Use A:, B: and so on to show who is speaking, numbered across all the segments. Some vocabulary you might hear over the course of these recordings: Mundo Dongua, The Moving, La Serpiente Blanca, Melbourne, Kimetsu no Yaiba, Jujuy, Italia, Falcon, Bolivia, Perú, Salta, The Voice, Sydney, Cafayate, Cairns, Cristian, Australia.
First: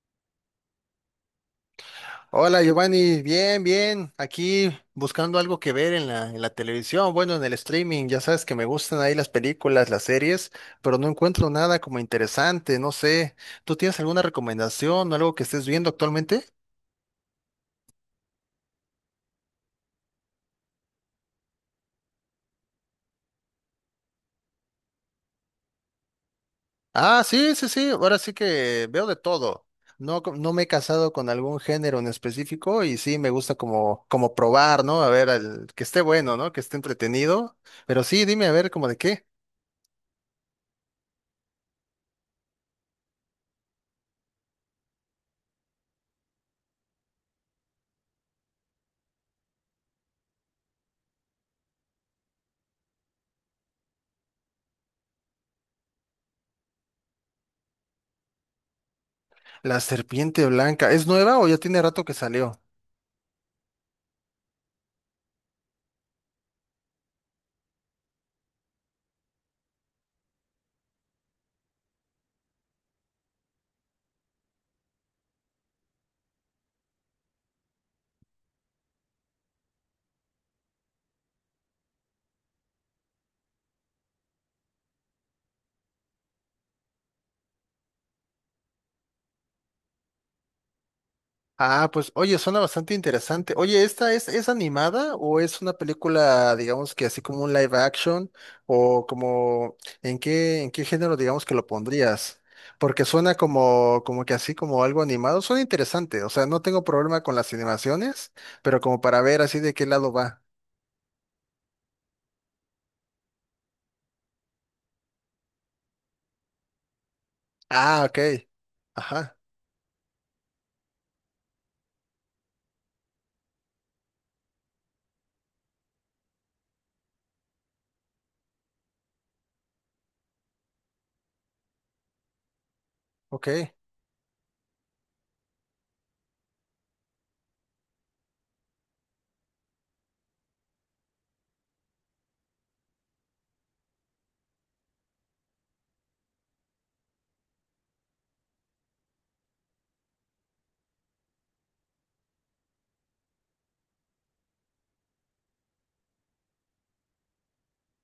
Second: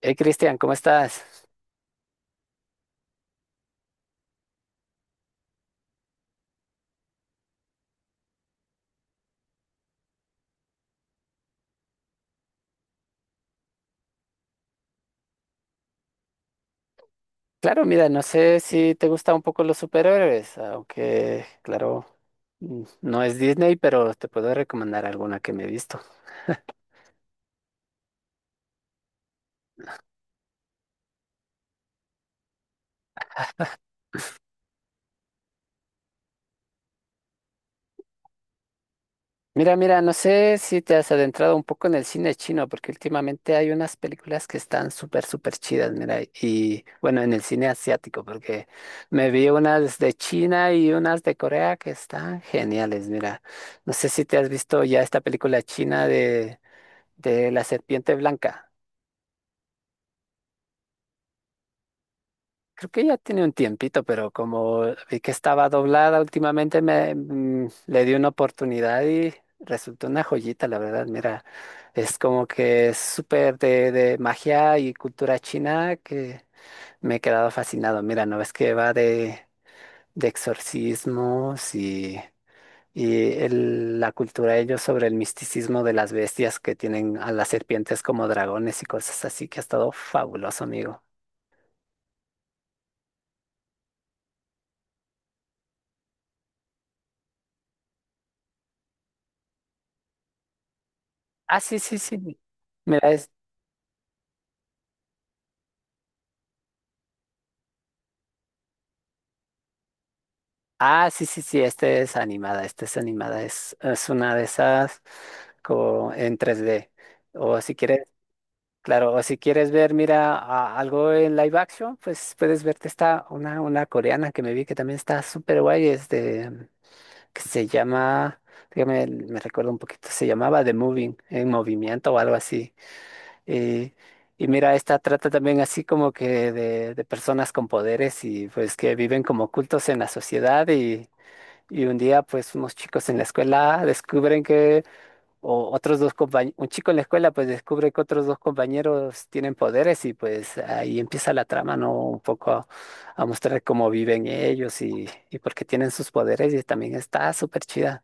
A: Hey, Cristian, ¿cómo estás?
B: Hola Giovanni, bien, bien, aquí buscando algo que ver en la televisión, bueno, en el streaming, ya sabes que me gustan ahí las películas, las series, pero no encuentro nada como interesante, no sé, ¿tú tienes alguna recomendación, algo que estés viendo actualmente?
A: Claro, mira, no sé si te gustan un poco los superhéroes, aunque, claro, no es Disney, pero te puedo recomendar alguna que me he visto.
B: Ah, sí, sí, sí, ahora sí que veo de todo, no, no me he casado con algún género en específico y sí, me gusta como probar, ¿no? A ver, que esté bueno, ¿no? Que esté entretenido, pero sí, dime a ver, como de qué.
A: Mira, no sé si te has adentrado un poco en el cine chino, porque últimamente hay unas películas que están súper, súper chidas, mira, y bueno, en el cine asiático, porque me vi unas de China y unas de Corea que están geniales, mira. No sé si te has visto ya esta película china de La Serpiente Blanca.
B: La serpiente blanca. ¿Es nueva o ya tiene rato que salió?
A: Creo que ya tiene un tiempito, pero como vi que estaba doblada últimamente, le di una oportunidad y resultó una joyita, la verdad. Mira, es como que es súper de magia y cultura china que me he quedado fascinado. Mira, no ves que va de exorcismos y la cultura de ellos sobre el misticismo de las bestias que tienen a las serpientes como dragones y cosas así, que ha estado fabuloso, amigo.
B: Ah, pues oye, suena bastante interesante. Oye, ¿esta es animada o es una película, digamos que así como un live action? ¿O como en qué género digamos que
A: Ah,
B: lo
A: sí, sí, sí.
B: pondrías? Porque
A: Mira.
B: suena como que así como algo animado. Suena interesante. O sea, no tengo problema con las animaciones, pero como para ver así de qué lado va.
A: Ah, sí, sí, sí, Esta es animada, es una de esas como en 3D. O si quieres,
B: Ah, ok.
A: claro, o si
B: Ajá,
A: quieres ver, mira, algo en live action, pues puedes verte esta, una coreana que me vi que también está súper guay, es de, que se llama, dígame, me recuerdo un poquito, se llamaba The Moving, en movimiento o algo así.
B: ok.
A: Y, y mira, esta trata también así como que de personas con poderes y pues que viven como ocultos en la sociedad y un día, pues, unos chicos en la escuela descubren que, o otros dos compañeros, un chico en la escuela, pues, descubre que otros dos compañeros tienen poderes y, pues, ahí empieza la trama, ¿no? Un poco a mostrar cómo viven ellos y por qué tienen sus poderes y también está súper chida.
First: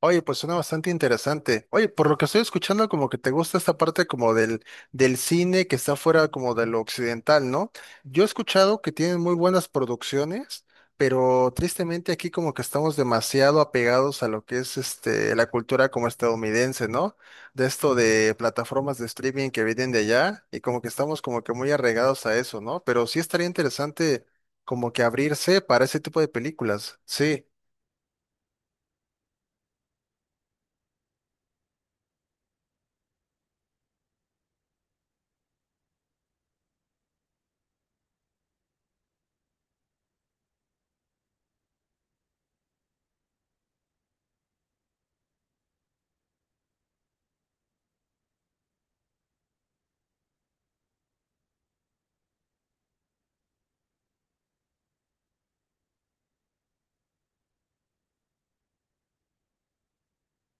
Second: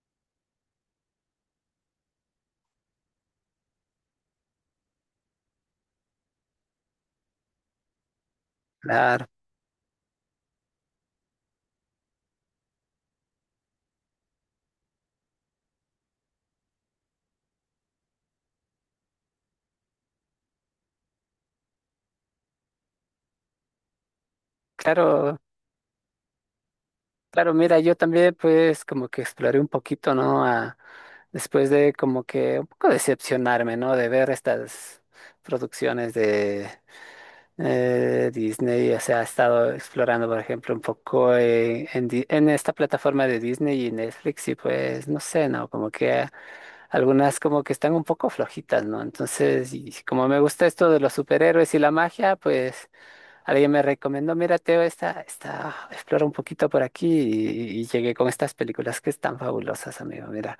B: Oye, pues suena bastante interesante. Oye, por lo que estoy escuchando, como que te gusta esta parte como del cine que está fuera como de lo occidental, ¿no? Yo he escuchado que tienen
A: Claro,
B: muy buenas producciones, pero tristemente aquí como que estamos demasiado apegados a lo que es este, la cultura como estadounidense, ¿no? De esto de plataformas de streaming que vienen de allá y como que estamos como que muy arraigados a eso, ¿no? Pero sí estaría interesante como que
A: claro,
B: abrirse para ese tipo de películas, sí.
A: claro, mira, yo también, pues, como que exploré un poquito, ¿no? Después de como que un poco decepcionarme, ¿no? De ver estas producciones. Disney, o sea, ha estado explorando, por ejemplo, un poco en esta plataforma de Disney y Netflix y pues, no sé, ¿no? Como que algunas como que están un poco flojitas, ¿no? Entonces, y como me gusta esto de los superhéroes y la magia, pues alguien me recomendó, mira, Teo, esta, explora un poquito por aquí y llegué con estas películas que están fabulosas, amigo, mira.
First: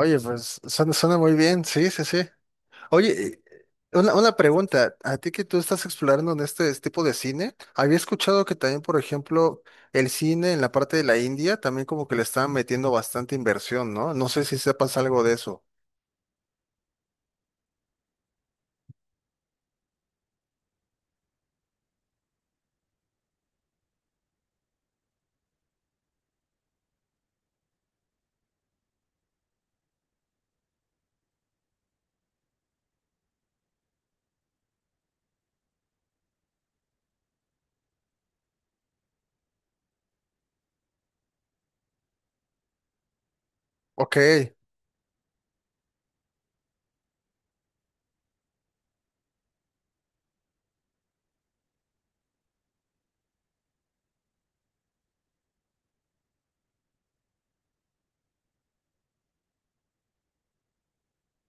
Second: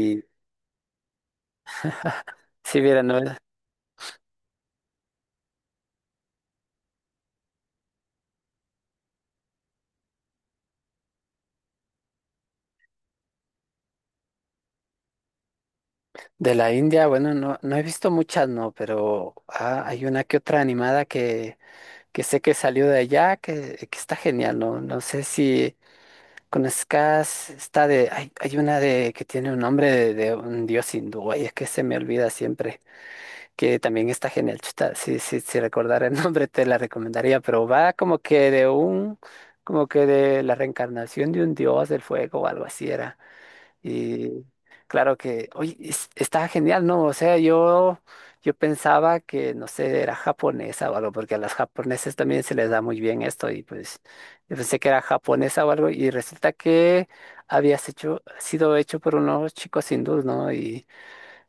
B: Oye, pues suena, suena muy bien, sí, sí, sí.
A: si mira, ¿no?
B: Oye, una pregunta, a ti que tú estás explorando en este tipo de cine, había escuchado que también, por ejemplo, el cine en la parte de la India también como que le estaban metiendo bastante inversión, ¿no? No sé si sepas algo de eso.
A: De la India, bueno, no, no he visto muchas, no, pero hay una que otra animada que sé que salió de allá, que está genial, ¿no? No sé si conozcas, está de, hay una de que tiene un nombre de un dios hindú, ay, es que se me olvida siempre, que también está genial, chuta, si recordara el nombre te la recomendaría, pero va como que de un, como que de la reencarnación de un dios del fuego o algo así era.
B: Ok.
A: Y claro que, oye, está genial, ¿no? O sea, yo pensaba que, no sé, era japonesa o algo, porque a las japoneses también se les da muy bien esto y pues yo pensé que era japonesa o algo y resulta que había sido hecho por unos chicos hindús, ¿no? y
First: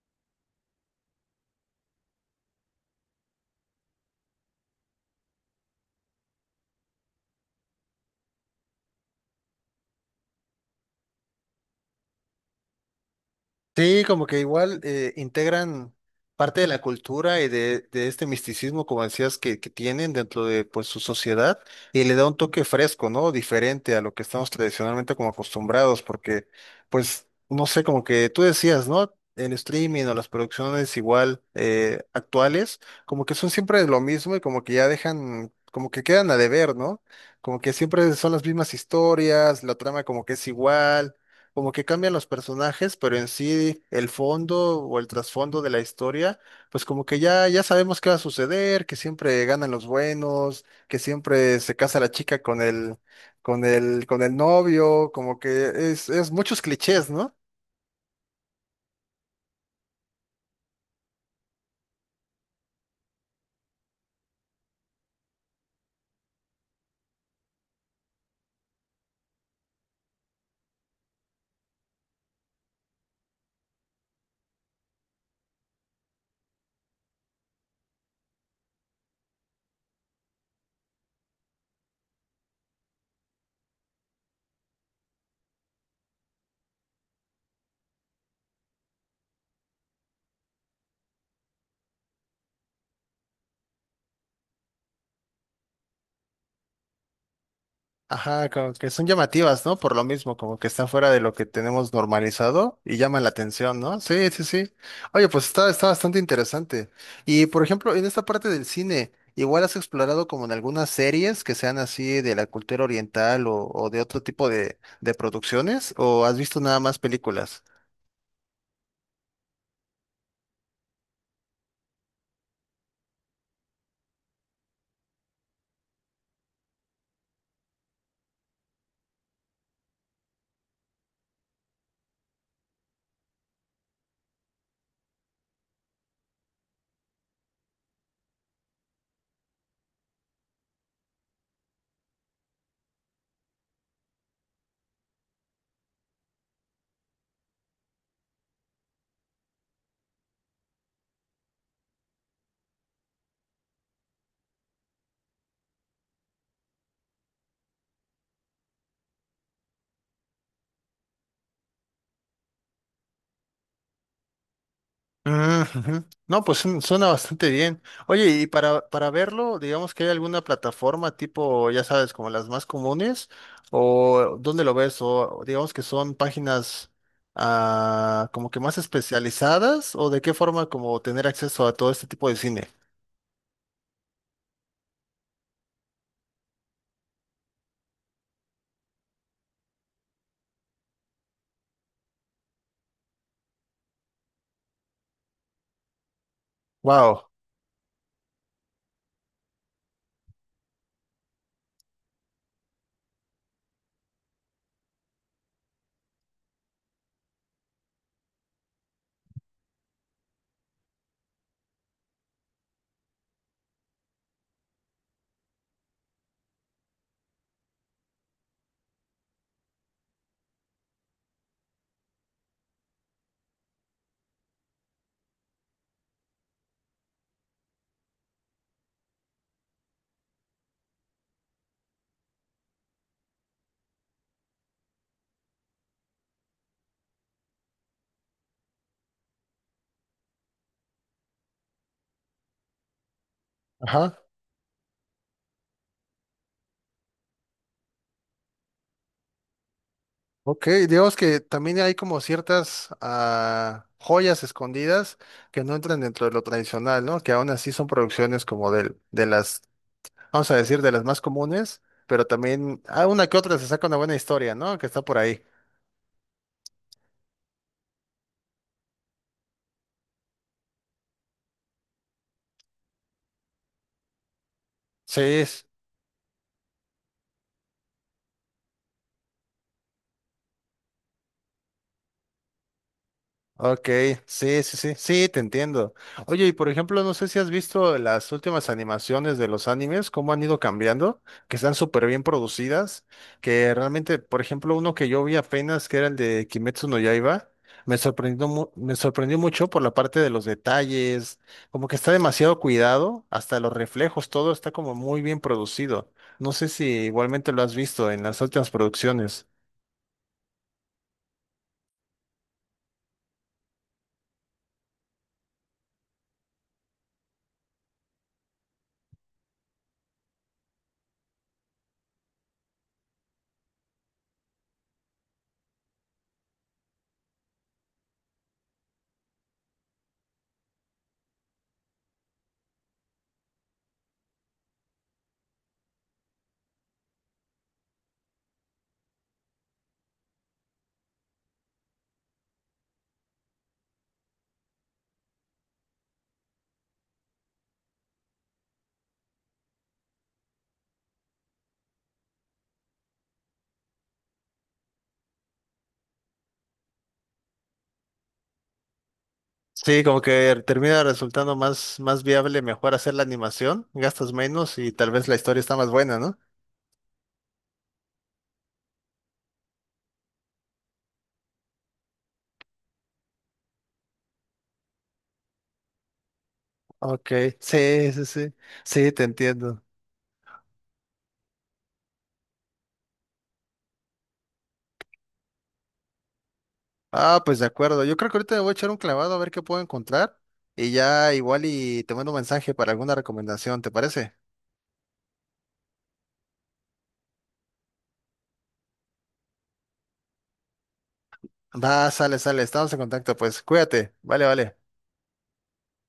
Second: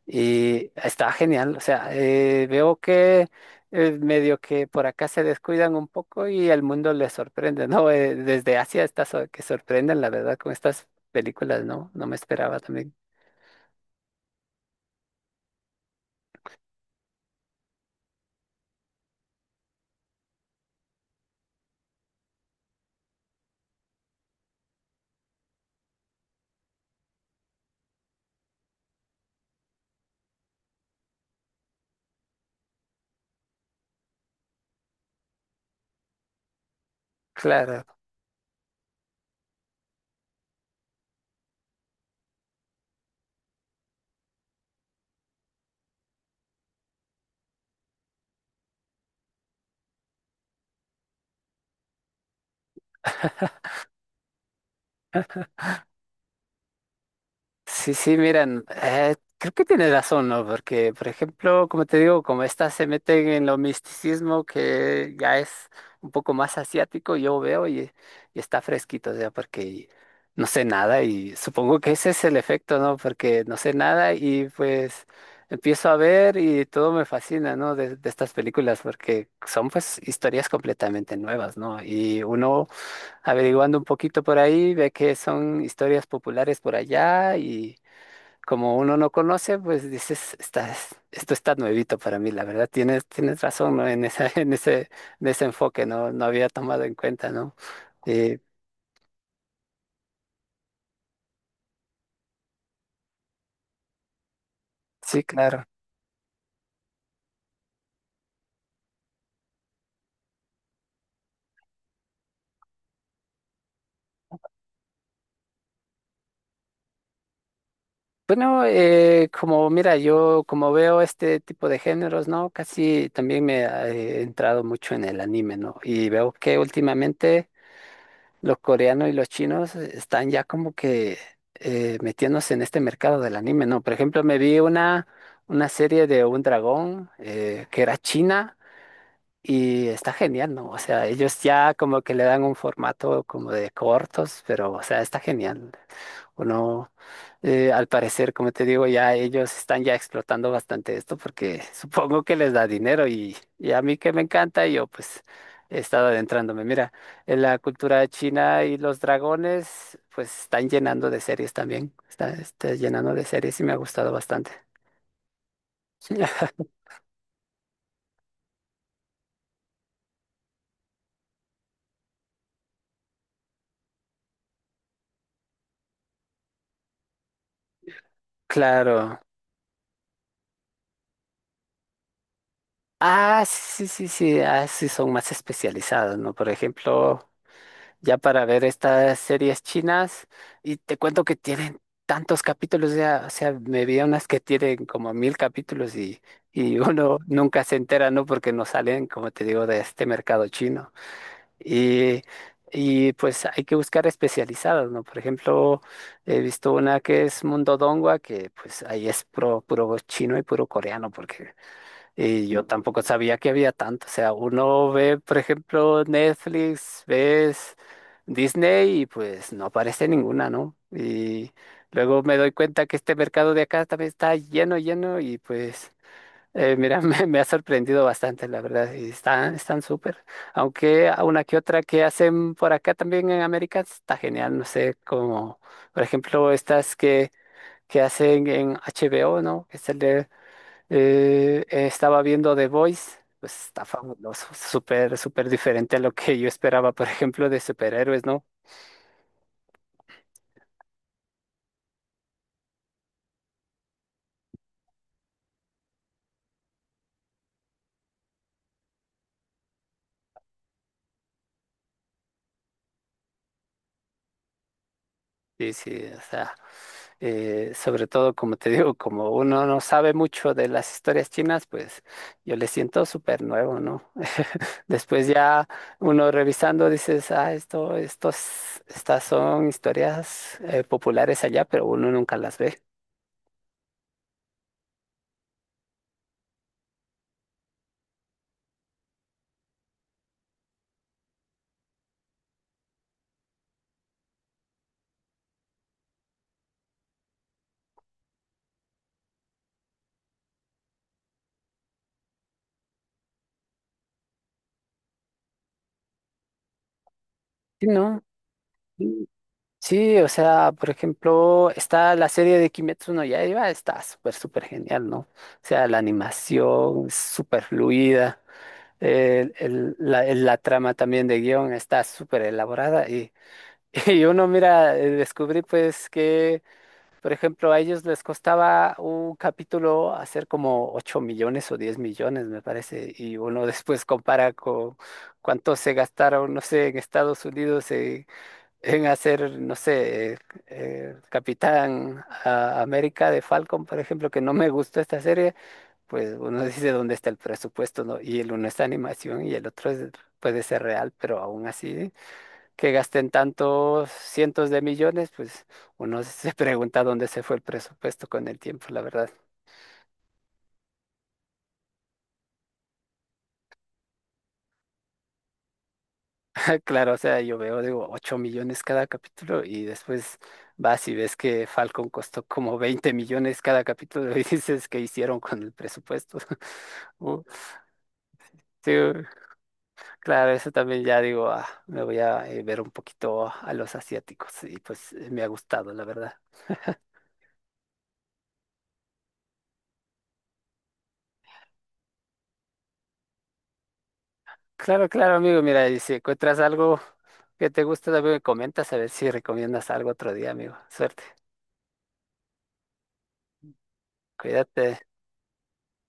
A: y está genial, o sea, veo que medio que por acá se descuidan un poco y el mundo les sorprende, ¿no? Desde Asia está que sorprenden, la verdad, con estas películas, ¿no? No me esperaba también.
B: Sí, como que igual integran parte de la cultura y de este misticismo, como decías, que tienen dentro de pues su sociedad y le da un toque fresco, ¿no? Diferente a lo que estamos tradicionalmente como acostumbrados, porque pues, no sé, como que tú decías, ¿no? El streaming o las producciones igual actuales, como que son siempre lo mismo y como que ya dejan, como que quedan a deber, ¿no? Como que
A: Claro.
B: siempre son las mismas historias, la trama como que es igual como que cambian los personajes, pero en sí el fondo o el trasfondo de la historia, pues como que ya, ya sabemos qué va a suceder, que siempre ganan los buenos, que siempre se casa la chica con el novio, como que es muchos clichés, ¿no?
A: Sí, sí, miren, creo que tienes razón, ¿no? Porque, por ejemplo, como te digo, como estas se meten en lo misticismo que ya es un poco más asiático, yo veo y está fresquito, o sea, porque no sé nada y supongo que ese es el efecto, ¿no? Porque no sé nada y pues empiezo a ver y todo me fascina, ¿no? De estas películas, porque son pues historias completamente nuevas, ¿no? Y uno averiguando un poquito por ahí ve que son historias populares por allá y como uno no conoce, pues dices, estás, esto está nuevito para mí, la verdad, tienes, tienes razón, ¿no? En esa, en ese enfoque, no, no había tomado en cuenta, ¿no? Eh,
B: Ajá, como que son llamativas, ¿no? Por lo mismo, como que están fuera de lo que tenemos normalizado y llaman la atención, ¿no? Sí, sí, sí.
A: sí,
B: Oye, pues
A: claro.
B: está bastante interesante. Y por ejemplo, en esta parte del cine, igual has explorado como en algunas series que sean así de la cultura oriental o de otro tipo de producciones, o has visto nada más películas?
A: Bueno, como mira, yo como veo este tipo de géneros, ¿no? Casi también me he entrado mucho en el anime, ¿no? Y veo que últimamente los coreanos y los chinos están ya como que metiéndose en este mercado del anime, ¿no? Por ejemplo, me vi una serie de un dragón que era china y está genial, ¿no? O sea, ellos ya como que le dan un formato como de cortos, pero o sea, está genial. Bueno, al parecer, como te digo, ya ellos están ya explotando bastante esto porque supongo que les da dinero y a mí que me encanta, yo pues he estado adentrándome. Mira, en la cultura china y los dragones pues están llenando de series también, está llenando de series y me ha gustado bastante.
B: Mm, ujú. No, pues suena bastante bien. Oye, y para verlo, digamos que hay alguna plataforma tipo, ya sabes, como las más comunes, o dónde lo ves, o digamos que son páginas ah, como que más
A: Claro.
B: especializadas, o de qué forma como tener acceso a todo este tipo de cine.
A: Ah, sí, sí, sí, sí, ah, sí, son más especializados, ¿no? Por ejemplo, ya para ver estas series chinas y te cuento que tienen tantos capítulos, ya, o sea, me vi unas que tienen como mil capítulos y uno
B: Wow.
A: nunca se entera, ¿no? Porque no salen, como te digo, de este mercado chino. Y, y pues hay que buscar especializadas, ¿no? Por ejemplo, he visto una que es Mundo Dongua, que pues ahí es puro, puro chino y puro coreano, porque y yo tampoco sabía que había tanto. O sea, uno ve, por ejemplo, Netflix, ves Disney y pues no aparece ninguna, ¿no? Y luego me doy cuenta que este mercado de acá también está lleno, lleno y pues, mira, me ha sorprendido bastante, la verdad. Y están súper. Aunque a una que otra que hacen por acá también en América está genial, no sé, como, por ejemplo, estas que hacen en HBO, ¿no? Que sale. Estaba viendo The Voice, pues está
B: Ajá.
A: fabuloso, súper, súper diferente a lo que yo esperaba, por ejemplo, de superhéroes, ¿no?
B: Ok, digamos que también hay como ciertas ah, joyas escondidas que no entran dentro de lo tradicional, ¿no? Que aún así son producciones las vamos a decir, de las más comunes, pero también, ah, una que otra se saca una buena historia, ¿no? Que está por ahí.
A: Sí, sí, o sea, sobre todo, como te digo, como uno no sabe mucho de las historias chinas, pues yo le siento súper nuevo, ¿no? Después
B: Sí,
A: ya uno revisando dices, ah, estas son historias populares allá, pero uno nunca las ve.
B: ok, sí, sí, sí, sí, te entiendo. Oye, y por ejemplo, no sé si has visto las últimas animaciones de los animes, cómo han ido cambiando, que están súper bien producidas, que realmente, por ejemplo, uno que yo vi apenas, que era el de Kimetsu no Yaiba, me sorprendió, me sorprendió mucho por la parte de los detalles, como que está demasiado cuidado, hasta los reflejos, todo está como muy bien producido. No sé si igualmente lo has
A: Sí,
B: visto
A: ¿no?
B: en las últimas producciones.
A: Sí, o sea, por ejemplo, está la serie de Kimetsu no Yaiba, está súper, súper genial, ¿no? O sea, la animación es súper fluida, la trama también de guión está súper elaborada y, y uno mira, descubrí pues que, por ejemplo, a ellos les costaba un capítulo hacer como 8 millones o 10 millones, me parece, y uno después compara con cuánto se gastaron, no sé, en Estados Unidos en hacer, no sé, Capitán América de Falcon, por ejemplo, que no me gustó esta serie, pues uno dice dónde está el presupuesto, ¿no? Y el uno es animación y el otro puede ser real, pero aún así, que gasten tantos cientos de millones, pues uno se pregunta dónde se fue el presupuesto con el tiempo, la verdad.
B: Sí, como que termina resultando más viable, mejor hacer la animación, gastas menos y tal vez la historia está más buena, ¿no?
A: Claro, o sea, yo veo, digo, 8 millones cada capítulo y después vas y ves que Falcon costó como 20 millones cada capítulo y dices, ¿qué hicieron con el presupuesto?
B: Ok,
A: Uh,
B: sí, sí, sí,
A: sí,
B: sí, te entiendo.
A: claro, eso también ya digo, me voy a ver un poquito a los asiáticos y pues me ha gustado, la verdad.
B: Ah, pues de acuerdo, yo creo que ahorita me voy a echar un clavado a ver qué puedo encontrar y ya igual y te mando un mensaje para alguna recomendación, ¿te parece?
A: Claro, claro, amigo, mira, y si encuentras algo que te gusta, también me comentas a ver si recomiendas algo otro día, amigo. Suerte,
B: Va, sale, sale, estamos en contacto, pues cuídate, vale, vale.
A: cuídate.